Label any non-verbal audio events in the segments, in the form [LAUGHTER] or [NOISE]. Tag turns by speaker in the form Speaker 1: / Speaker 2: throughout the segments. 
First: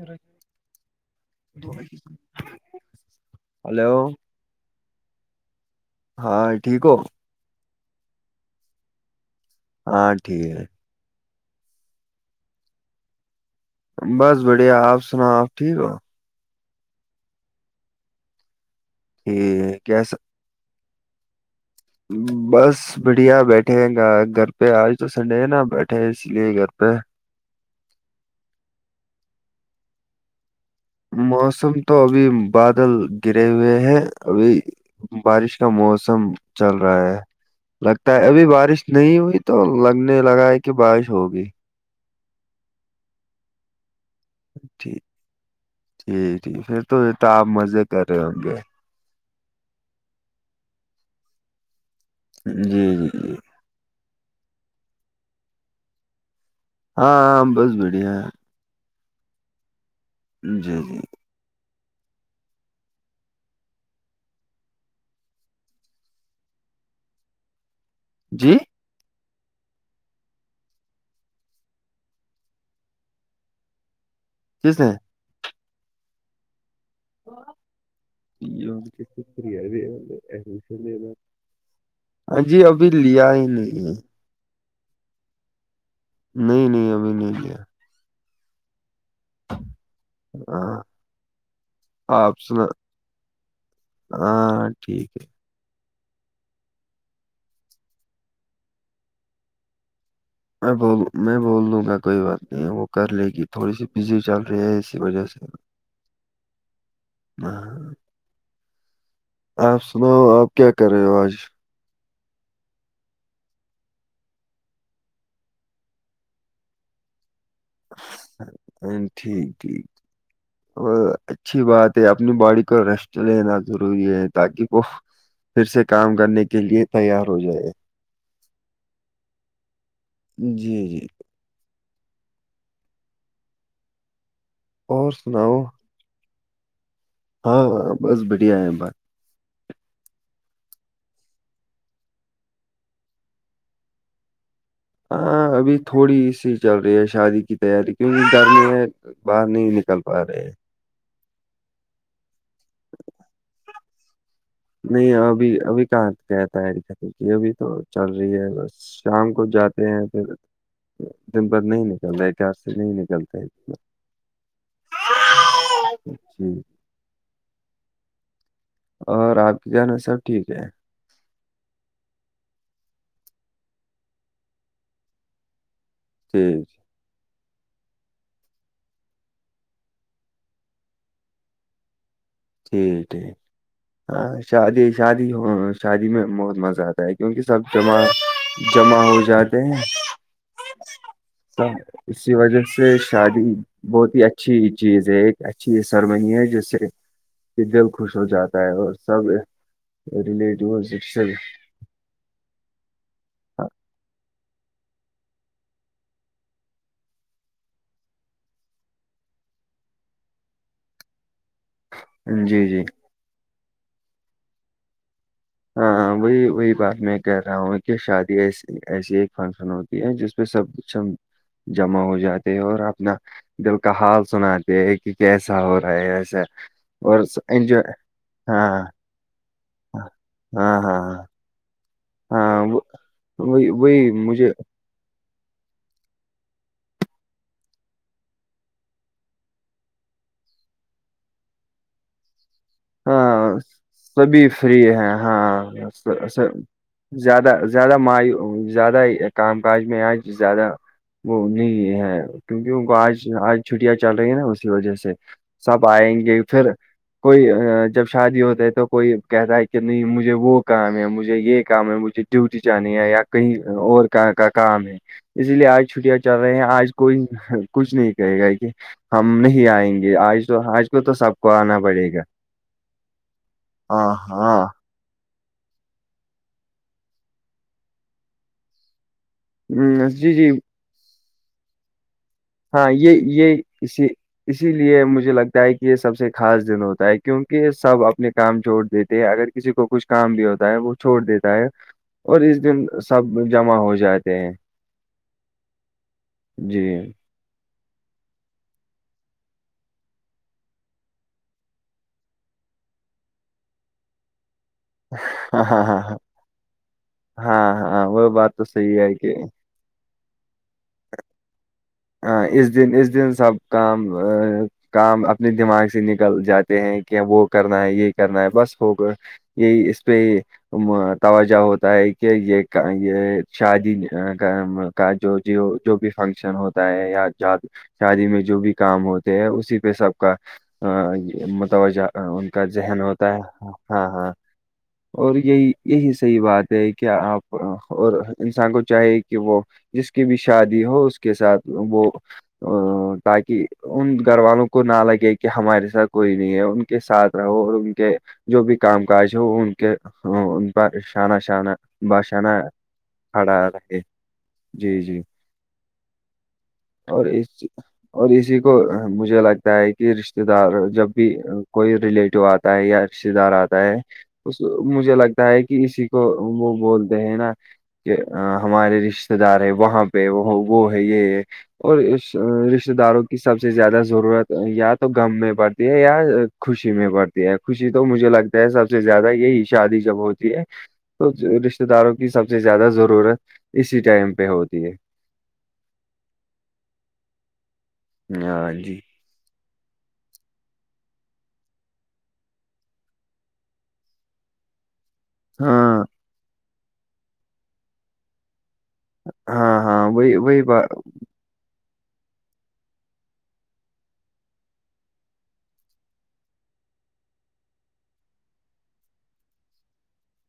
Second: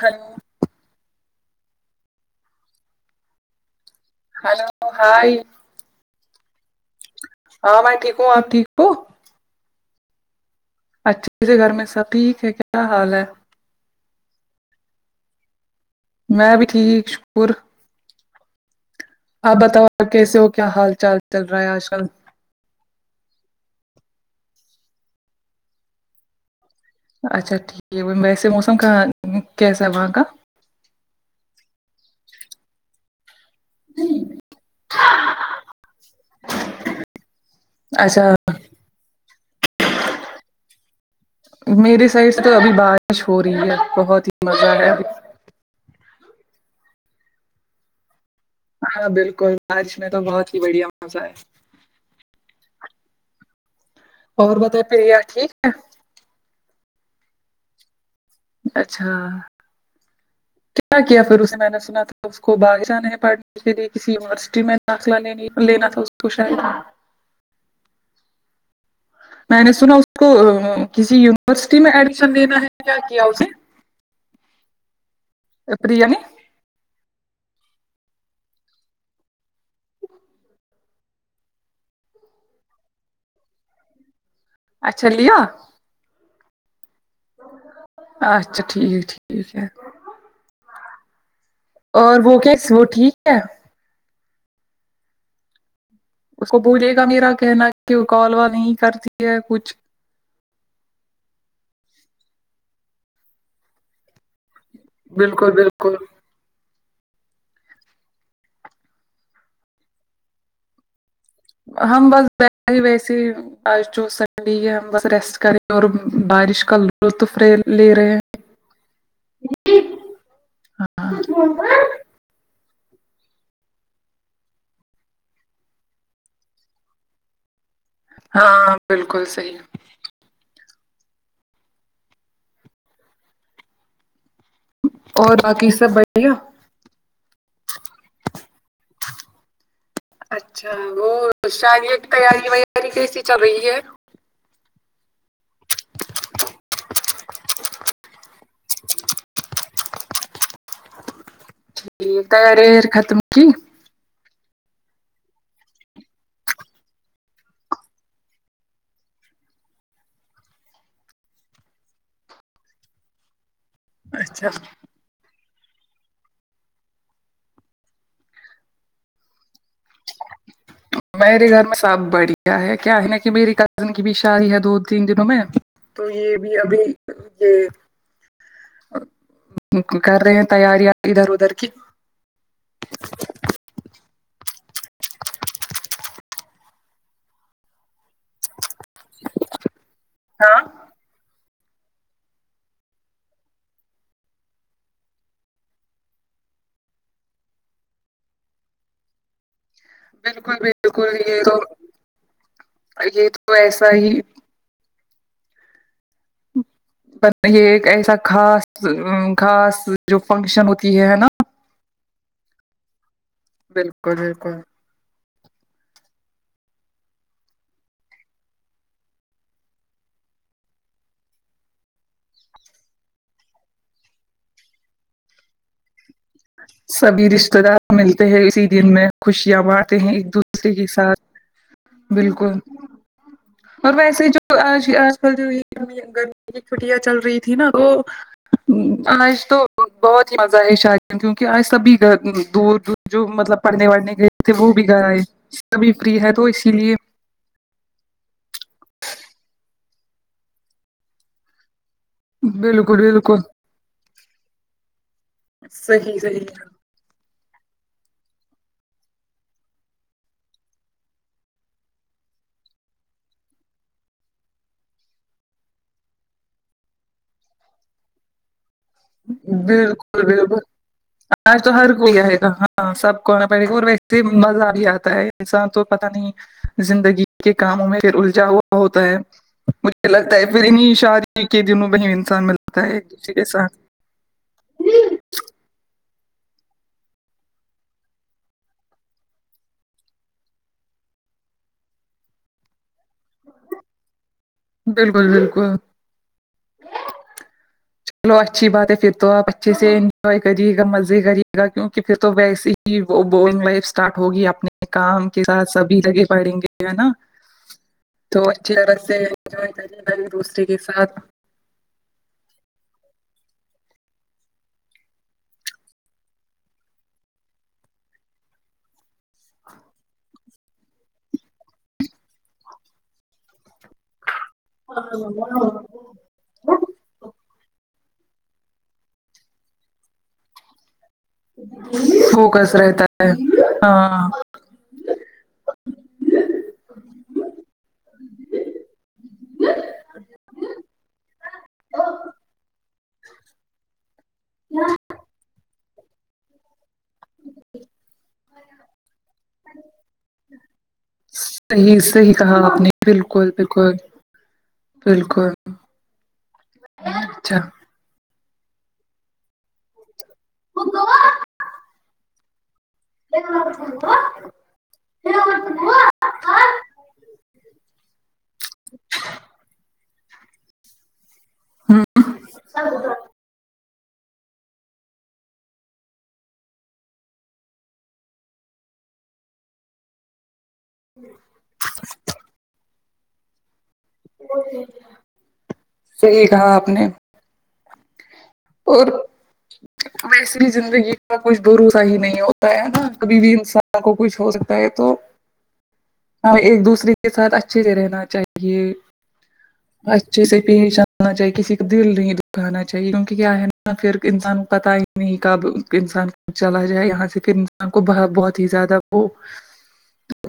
Speaker 1: hello
Speaker 2: hello
Speaker 1: hello بھائی
Speaker 2: ہاں ٹھیک ہو
Speaker 1: ہاں میں ٹھیک ہوں آپ ٹھیک ہوں
Speaker 2: ہاں ٹھیک ہے
Speaker 1: اچھے سے گھر میں سب ٹھیک ہے کیا حال ہے
Speaker 2: بس بڑھیا آپ سناؤ آپ ٹھیک ہو
Speaker 1: میں بھی ٹھیک شکر آپ بتاؤ آپ
Speaker 2: کیسا
Speaker 1: کیسے ہو کیا حال چال چل رہا ہے آج کل
Speaker 2: بس بڑھیا بیٹھے ہیں گ گھر پہ آج تو سنڈے ہے نا بیٹھے اس لیے گھر پہ
Speaker 1: اچھا ٹھیک ہے ویسے موسم کہاں کیسا ہے وہاں کا
Speaker 2: موسم تو ابھی بادل گرے ہوئے ہیں ابھی بارش کا موسم چل رہا ہے لگتا
Speaker 1: اچھا
Speaker 2: ہے ابھی بارش نہیں ہوئی تو لگنے لگا ہے کہ بارش ہوگی
Speaker 1: میرے سائڈ سے تو ابھی بارش ہو رہی ہے بہت ہی مزہ ہے
Speaker 2: ٹھیک جی ٹھیک پھر تو یہ تو آپ مزے کر رہے ہوں گے
Speaker 1: ہاں بالکل بارش میں تو بہت ہی بڑھیا مزہ ہے
Speaker 2: جی جی جی
Speaker 1: اور بتائے پہیا ٹھیک ہے
Speaker 2: ہاں بس بڑھیا
Speaker 1: اچھا
Speaker 2: جی جی
Speaker 1: کیا کیا پھر اسے میں نے سنا تھا اس کو باہر جانے ہیں پڑھنے اس لیے کسی یونیورسٹی میں داخلہینی لینا تھا اس کو شاید
Speaker 2: جی
Speaker 1: میں نے سنا اس کو کسی یونیورسٹی میں ایڈمیشن لینا ہے کیا کیا اسے
Speaker 2: کس نے
Speaker 1: [INAUDIBLE]
Speaker 2: [INAUDIBLE] ہاں جی ابھی لیا ہی نہیں
Speaker 1: اچھا لیا
Speaker 2: نہیں نہیں ابھی نہیں کیا
Speaker 1: اچھا ٹھیک ٹھیک ہے
Speaker 2: ہ
Speaker 1: اور وہ کیاس وہ ٹھیک ہے
Speaker 2: ہاں ٹھیک ہے
Speaker 1: اس کو بوولے گا میرا کہنا کہ وہ کالوا نہیں کرتی ہے کچھ
Speaker 2: میں بول میں بول لوں گا کوئی بات نہیں ہے وہ کر لے گی تھوڑی سی بزی چل فری ب سے
Speaker 1: بالکل بالکل
Speaker 2: ہ آپ سناؤ آپ کیا کر رہے ہو آج
Speaker 1: ہم بس ہی ویسی آج جو سنڈے ہم ریسٹ کریں اور بارش کا لطف لے رہے ہیں
Speaker 2: ٹھیک ٹھیک اور اچھی بات اپنی باڈی کو ریسٹ لینا ضروری ہے تاکہ وہ پھر سے کام کرنے کے لیے تیار ہو جائے
Speaker 1: ہاں بالکل صحیح
Speaker 2: جی جی
Speaker 1: اور باقی سب بڑھیا
Speaker 2: ہاں ہاں بس بڑھیا ہے بات
Speaker 1: اچھا وہ شاد کی تیاری ویاری کیسی چل رہی ہے
Speaker 2: ہاں ابھی تھوڑی سی چل رہی ہے شادی کی یاری کیونک گرمی ہے باہر نہیں نکل پا رہے
Speaker 1: ٹھیک تی ر ختم کی
Speaker 2: نہیں ابھی ابھی کہاں کہتا ہے خم کی ابھی تو چل رہی ہے بس شام کو جاتے ہیں پھر دن بھر نہیں نکلتا ایک گیار سے نہیں نکلتا
Speaker 1: اچھا
Speaker 2: اور آگ جانا سب ٹھیک ہے
Speaker 1: میرے گھر میں سب بڑھیا ہے کیا ہے نا کہ میری کزن کی بھی شادی ہے دو تین دنوں میں تو یہ بھی
Speaker 2: ٹھیک
Speaker 1: ابھی یہ کر رہے ہیں تیاریاں ادھر ادھر کی
Speaker 2: ٹھ ٹھیک ہاں شادی شادی ہو شادی میں بہت مزہ آتا ہے کیونکہ سب جمع جمع ہو جاتے ہیں
Speaker 1: ہاں
Speaker 2: اسی وجہ سے شادی بہت ہی اچھی چیز ہے ایک اچھی سرمئی ہے جس سے کہ دل خوش ہو جاتا ہے اور سب
Speaker 1: بالکل
Speaker 2: ریلیٹو
Speaker 1: بالکل یہ تو یہ تو ایسا ہی یہ ایک ایسا خاص خاص جو فنکشن ہوتی ہے ہے نا
Speaker 2: جی جی
Speaker 1: بالکل بالکل
Speaker 2: ہاں وہی وہی بات میں کہہ رہا ہوں کہ شادی ایسی ایسی ایک فنکشن ہوتی جس پہ سب کچھ جمع ہو جاتے ہیں اور اپنا دل کا حال سناتے ہیں کہ کیسا ہو رہا ہے ایسا اور
Speaker 1: سبھی رشتے دار
Speaker 2: انجوائے
Speaker 1: ملتے ہیں
Speaker 2: ہاں
Speaker 1: اسی دن میں خوشیاں مارتے ہیں ایک دوسرے
Speaker 2: ہاں ہاں
Speaker 1: کے ساتھ
Speaker 2: ہاں
Speaker 1: بالکل
Speaker 2: ہاں وہ- وہی
Speaker 1: اور
Speaker 2: وہی
Speaker 1: ویسے
Speaker 2: مجھے
Speaker 1: جو آج کل جو یہ گرمی کی چھٹیاں چل رہی تھی نا وہ آج تو بہت ہی مزہ ہے شار کیونکہ آج سبھی دور دور جو
Speaker 2: ہاں
Speaker 1: مطلب پڑھنے وڑھنے گئے
Speaker 2: سبھی
Speaker 1: تھے وہ
Speaker 2: فری
Speaker 1: بھی گھر
Speaker 2: ہیں
Speaker 1: آئے
Speaker 2: ہاں
Speaker 1: سبھی فری
Speaker 2: س-
Speaker 1: ہے تو
Speaker 2: س-
Speaker 1: اسی لیے
Speaker 2: زیادہ زیادہ مای زیادہ کام کاج میں آج زیادہ وہ نہیں ہے کیونکہ ان کو
Speaker 1: بالکل
Speaker 2: آج
Speaker 1: بالکل
Speaker 2: آج چھٹیاں چل رہی ہیں نا اسی وجہ سے سب
Speaker 1: صحیح
Speaker 2: آئیں گے پھر
Speaker 1: صحیح
Speaker 2: کوئی ہے جب شادی ہوتا ہے تو کوئی کہتا ہے کہ نہیں مجھے وہ کام ہے مجھے یہ کام ہے مجھے ڈیوٹی جانی ہے یا کہیں اور کا کام ہے اسی لیے آج چھٹیاں چل رہی ہیں آج کوئی کچھ نہیں کہے گا کہ ہم نہیں آئیں گے
Speaker 1: بالکل
Speaker 2: آج تو
Speaker 1: بالکل
Speaker 2: آج کو تو سب کو
Speaker 1: آج تو
Speaker 2: آنا
Speaker 1: ہر
Speaker 2: پڑے
Speaker 1: کوئی
Speaker 2: گا
Speaker 1: آئے ہاں سب کو آنا پڑے گا اور
Speaker 2: ہاں
Speaker 1: ویسے ہی
Speaker 2: ہاں
Speaker 1: مزہ بھی آتا ہے ایسا تو پتا نہیں زندگی کے کاموں میں پھر الجا ہوا ہوتا ہے
Speaker 2: ہم،
Speaker 1: مجھے
Speaker 2: جی
Speaker 1: لگتا ہے
Speaker 2: جی
Speaker 1: پھر انیں شاد کے دنوں میں ہی انسان ملتا
Speaker 2: ہاں
Speaker 1: ہے ایک
Speaker 2: یہ
Speaker 1: دوسرے کے
Speaker 2: یہ
Speaker 1: ساتھ
Speaker 2: اسی لیے مجھے لگتا ہے کہ یہ سب سے خاص دن ہوتا ہے کیونکہ سب اپنے کام چھوڑ دیتے ہیں اگر کسی کو کچھ کام بھی ہوتا ہے وہ چھوڑ دیتا ہے اور اس دن سب جمع ہو جاتے ہیں
Speaker 1: بالکل بالکل
Speaker 2: جی
Speaker 1: چلو اچھی بات ہے پھر تو آپ اچھے سے انجوائے کرے گا مزے کریے گا کیونکہ پھر تو ویسے ہی وہ بورنگ لائف اسٹارٹ ہوگی اپنے کام کے
Speaker 2: ہاں
Speaker 1: ساتھ
Speaker 2: ہاں
Speaker 1: سبھی
Speaker 2: ہاں
Speaker 1: لگے پڑیں گے ہے نا
Speaker 2: ہاں ہاں وہ
Speaker 1: تو
Speaker 2: بات
Speaker 1: اچھی
Speaker 2: صحیح
Speaker 1: طرح
Speaker 2: ہے
Speaker 1: سے
Speaker 2: کہ
Speaker 1: انجوائے کرے گا ایک دوسرے کے ساتھ
Speaker 2: ہ اس دن اس دن سب کا کام اپنے دماغ سے نکل جاتے ہیں کہ وہ کرنا ہے یہ کرنا ہے بس ہو کر یہی اس پ توجہ ہوتا ہے کہ یہ یہ شادی کا جو جو جو بھی فنکشن ہوتا ہے یا شادی میں جو بھی کام ہوتے ہے اسی پہ سب کا ا متوجہ ان کا
Speaker 1: فوکس
Speaker 2: ذہن
Speaker 1: رہتا
Speaker 2: ہوتا ہے ہاں ہاں اور یہی یہی صحیح بات ہے کہ آپ اور انسان کو چاہے کہ وہ جس کی بھی شادی ہو اس کے ساتھ وہ ا تاکہ ان گھر والوں کو نہ لگے کہ ہمارے ساتھ کوئی نہیں ہے ان کے ساتھ اور ان کے جو بھی کام کاج ہے وہ ان کے ان پر شانہ شانہ
Speaker 1: صحیح صحیح
Speaker 2: باشانہ
Speaker 1: کہا آپ نے بالکل
Speaker 2: کھڑا
Speaker 1: بالکل
Speaker 2: رہے جی جی
Speaker 1: بالکل
Speaker 2: اور
Speaker 1: اچھا
Speaker 2: اس
Speaker 1: ہوں
Speaker 2: اور اسی کو مجھے لگتا ہے کہ رشتے دار جب بھی کوئی ریلیٹو آتا ہے یا رشتے دار آتا ہے اس مجھے لگتا ہے کہ اسی کو وہ بولتے ہیں نا کہ ہمارے رشتے دار ہے وہاں پہ پ وہ وہ ہے یہ اور رشتتے داروں کی سب سے زیادہ ضرورت یا تو م میں پڑتی ہے یا خوشی میں پڑتی ہے خوشی تو مجھے لگتا ہے سب سے زیادہ یہی شادی جب ہوتی تو رشتے داروں کی سب سے زیادہ ضرورت اسی ٹائم پہ ہوتی ہے
Speaker 1: صحیح کہا آپ نے
Speaker 2: ہاں جی
Speaker 1: اور ویسے بھی زندگی کا کچھ بھروسا ہی نہیں ہوتا ہے نا کبھی بھی انسان کو کچھ ہو سکتا ہے تو
Speaker 2: ہاں
Speaker 1: ایک دوسرے کے ساتھ اچھے سے رہنا چاہیے
Speaker 2: ہاں ہاں وہی
Speaker 1: اچھے سے
Speaker 2: وہی بات
Speaker 1: پیش ہونا چاہیے کسی کا دل نہیں کھانا چاہیے کیونکہ کیا ہے نا پھر انسان کو پتا ہی نہیں کب انسان چلا جائے یہاں سے پھر انسان کو بہت ہی زیادہ وہ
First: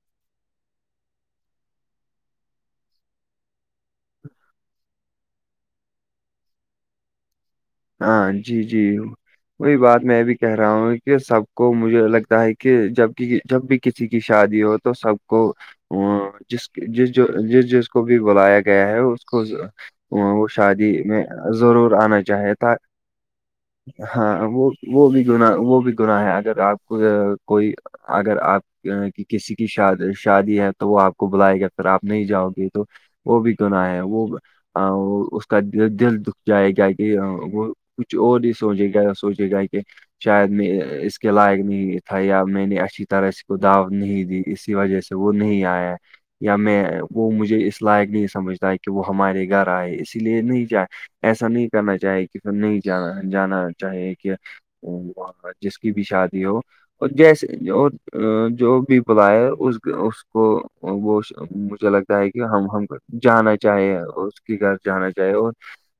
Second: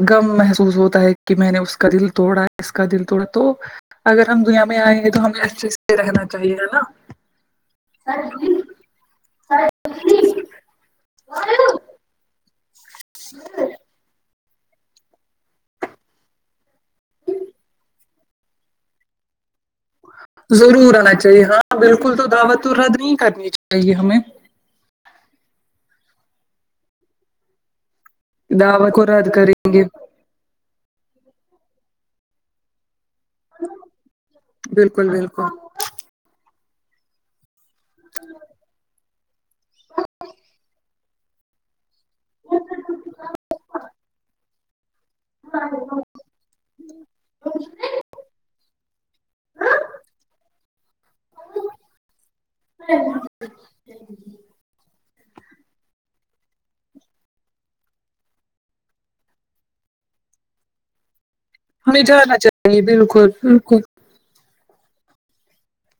Speaker 1: غم محسوس ہوتا ہے کہ میں نے اس کا دل توڑا اس کا دل توڑا تو اگر ہم دنیا میں آئیں گے تو ہمیں اچھےز سے رہنا چاہیے ہے نا
Speaker 2: ہاں جی جی وہی بات میں بھی کہہ رہا ہوں کہ سب کو مجھے لگ کیا ہے کہ جب جب بھی کسی کی شادی ہو تو سب کو جس جس جس جس کو بھی بلایا گیا ہے اس کو وہ شادی
Speaker 1: ضرور آنا
Speaker 2: میں
Speaker 1: چاہیے ہاں
Speaker 2: ضرور
Speaker 1: بالکل
Speaker 2: آنا
Speaker 1: تو
Speaker 2: چاہے
Speaker 1: دعوت تو رد نہیں کرنی چاہیے ہمیں
Speaker 2: وہ وہ بھی گنا وہ بھی گناہ ہے اگر آپ کو کوئی اگر آپ
Speaker 1: دعوت کو رد
Speaker 2: کسی کی
Speaker 1: کریں گے
Speaker 2: شاد شادی ہے تو وہ آپ کو بلائے گا پھر آپ نہیں جاؤ گے تو وہ بھی گناہ ہے وہ
Speaker 1: بالکل بالکل
Speaker 2: اس کا دل دکھ جائے گا کہ وہ کچھ اور ہی سوچے گا سوچے گا کہ شاید میں اس کے لائق نہیں تھا یا میں نے اچھی طرح سے کو داوت نہیں دی اسی وجہ سے وہ نہیں آیا یا میں وہ مجھے اس لائق نہیں سمجھتا کہ وہ ہمارے گھر آئے اسی لیے نہیں جائے ایسا نہیں کرنا چاہیے کہ پھر نہیں جانا جانا چاہیے کہ جس کی بھی شادی ہو اور جیسے اور جو بھی بلاائے اس کو وہ مجھے
Speaker 1: ہمیں
Speaker 2: لگتا ہے
Speaker 1: جانا
Speaker 2: کہ ہم
Speaker 1: چاہیے
Speaker 2: ہم کو
Speaker 1: بالکل
Speaker 2: جانا
Speaker 1: بالکل
Speaker 2: چاہیے گھر جانا چاہے اور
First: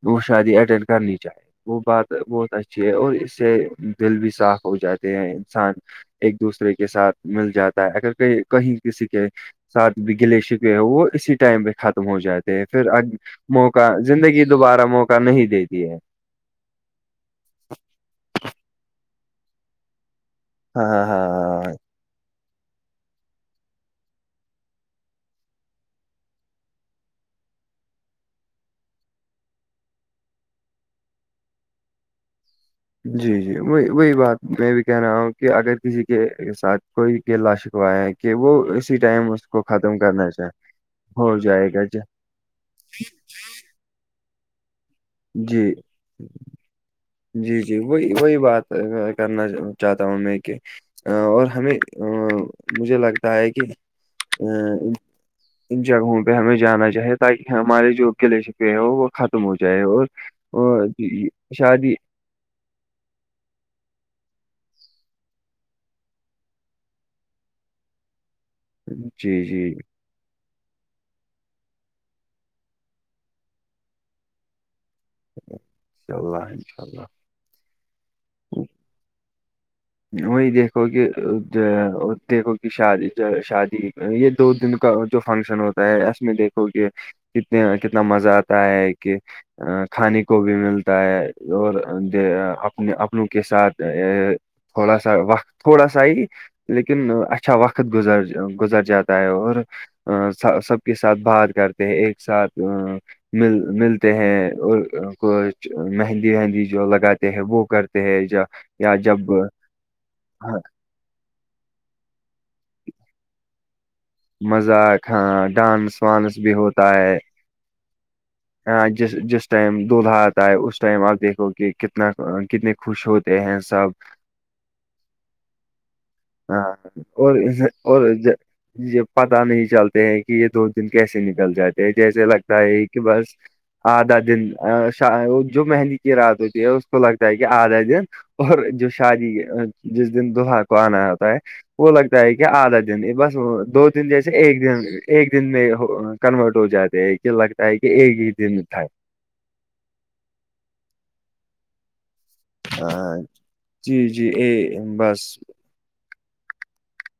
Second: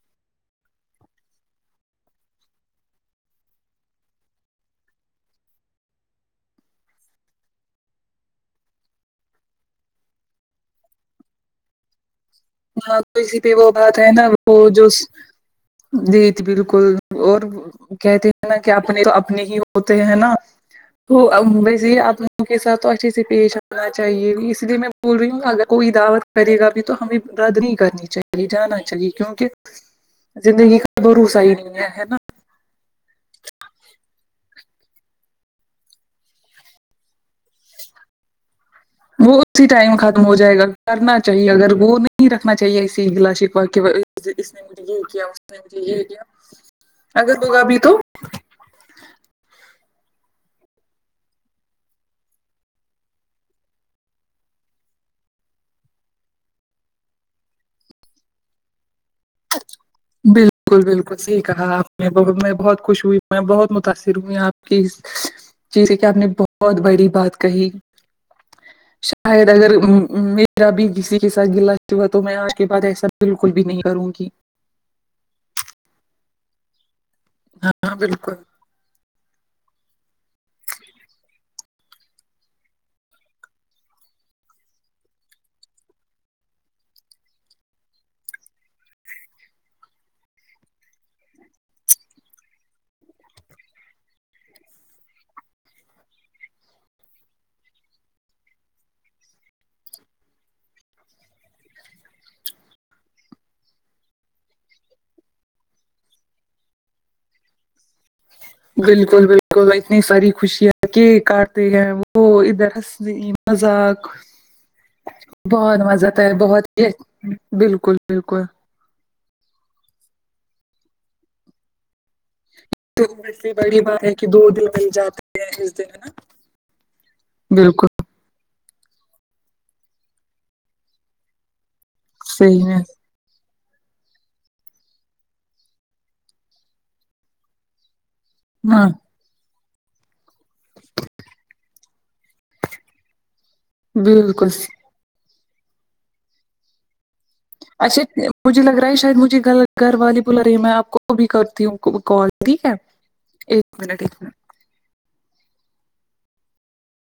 Speaker 2: وہ شادی اٹینڈ کرنی چاہے وہ بات بہت اچھی ہے اور اس سے دل بھی صاف ہو جاتے ہیں انسان ایک دوسرے کے ساتھ مل جاتا ہے اگر کہ کہیں کسی کے ساتھ بھی گلے شکوے ہو وہ اسی ٹائم پہ ختم ہو جاتے پھر
Speaker 1: ہاں تو اسی پہ وہ
Speaker 2: موقع
Speaker 1: بات ہے
Speaker 2: زندگی دوبارہ موقع نہیں دیتی ہے
Speaker 1: دید بالکل اور کہتے ہیں نا کہ اپنے تو اپنے ہی ہوتے ہیں نا
Speaker 2: ہاں ہاں
Speaker 1: تو
Speaker 2: ہاں ہاں
Speaker 1: ویسے آپ ان کے ساتھ تو اچھے سے پیش آنا چاہیے اسی لیے میں بول رہی ہوںی اگر کوئی دعوت کرے گا بھی تو ہمیں رد نہیں کرنی چاہیے جاننا چاہیے کیونکہ زندگی کا بھروسا ہی نہیں ہے ہینا
Speaker 2: جی جی وہی وہی بات میں بھی کہہ رہا ہوں کہ اگر کسی کے ساتھ کوئی گیلاا شکوا ہے کہ وہ اسی ٹائم
Speaker 1: وہ
Speaker 2: اس کو
Speaker 1: اسی ٹائم ختم
Speaker 2: کرنا
Speaker 1: ہو
Speaker 2: چاہے
Speaker 1: جائے گا کرنا
Speaker 2: ہو
Speaker 1: چاہیے
Speaker 2: جائے
Speaker 1: اگر
Speaker 2: گا
Speaker 1: وہ نہیں رکھنا چاہیے اسی گلاشکوا بقی اس نے مجھے یہ کیا اس نے
Speaker 2: جی
Speaker 1: مجھے کیا اگر
Speaker 2: جی
Speaker 1: ہوگا
Speaker 2: جی
Speaker 1: بھی تو
Speaker 2: وہی وہی بات کرنا چاہتا ہوں میں کہ اور ہمیں مجھے لگتا ہے کہ جگہوں پہ ہمیں جانا چاہیے تاکہ ہمارے جو گلے شکوے ہو وہ ختم ہو جائے
Speaker 1: بالکل
Speaker 2: اور
Speaker 1: بالکل صحیح کہا
Speaker 2: شادی
Speaker 1: آپ نے میں بہت خوش ہوئی میں بہت متاثر ہوئی آپ کی جیسے کہ آپ نے بہت بڑی بات کہی
Speaker 2: جی
Speaker 1: شاید
Speaker 2: جی
Speaker 1: اگر میرا بھی کسی کے ساتھ گلا ہوا تو میں آج کے بعد ایسا بالکل بھی نہیں کروں گی کہ
Speaker 2: انشاء اللہ انشاء اللہ
Speaker 1: ہاں ہاں بالکل
Speaker 2: وہی دیکھو کہ دیکھو کہ شادی شادی یہ دو دن کا جو فنکشن ہوتا ہے اس میں دیکھو کہ کتنے کتنا مزہ آتا ہے کہ کھانے کو بھی ملتا ہے اور اپنے اپنوں کے ساتھ تھوڑا سا وقت تھوڑا سا ہی لیکن اچھا وقت گزر گزر جاتا ہے اور سب کے ساتھ بات کرتے ہیں ایک ساتھ مل ملتے ہیں اور کو مہندی مہندی جو لگاتے ہیں وہ کرتے ہیں یا جب
Speaker 1: بالکل بالکل اتنی ساری خوشیاں کیک کاٹتے ہیں وہ ادھر ہسی مذاق
Speaker 2: مذاق ہاں
Speaker 1: بہت
Speaker 2: ڈانس
Speaker 1: مزہ آتا ہے
Speaker 2: وانس بھی
Speaker 1: بہت ہی
Speaker 2: ہوتا ہے
Speaker 1: بالکل بالکل
Speaker 2: ہاں جس جس ٹائم دولہا آتا آ ہے اس ٹائم آپ دیکھو کہ کتنا کتنے خوش ہوتے ہیں سب
Speaker 1: [INAUDIBLE] [INAUDIBLE]
Speaker 2: ہاں اور
Speaker 1: بالکل
Speaker 2: اور یہ پتا نہیں چلتے ہیں کہ یہ دو دن کیسے نکل جاتے ہیں جیسے لگتا
Speaker 1: صحیح میں
Speaker 2: ہے کہ بس آدھا دن جو مہندی کی رات ہوتی ہے اس کو لگتا ہے کہ آدھا دن اور
Speaker 1: ہاں
Speaker 2: جو شادی جس دن دوحا کو آنا ہوتا ہے وہ لگتا ہے کہ آدھا دن یہ بس دو دن جیسے
Speaker 1: بالکل
Speaker 2: ایک دن ایک دن میں کنورٹ ہو جاتے ہیں کہ لگتا ہے کہ
Speaker 1: اچھا
Speaker 2: ایک ہی
Speaker 1: مجھے
Speaker 2: دن
Speaker 1: لگ
Speaker 2: تھا
Speaker 1: رہا ہے شاید مجھے گ گھر والے بلا رہی ہے میں آپ کو بھی کرتی ہوں کال ٹھیک ہے
Speaker 2: ہاں
Speaker 1: ایک منٹ
Speaker 2: جی
Speaker 1: ایک منٹ
Speaker 2: جی یہ بس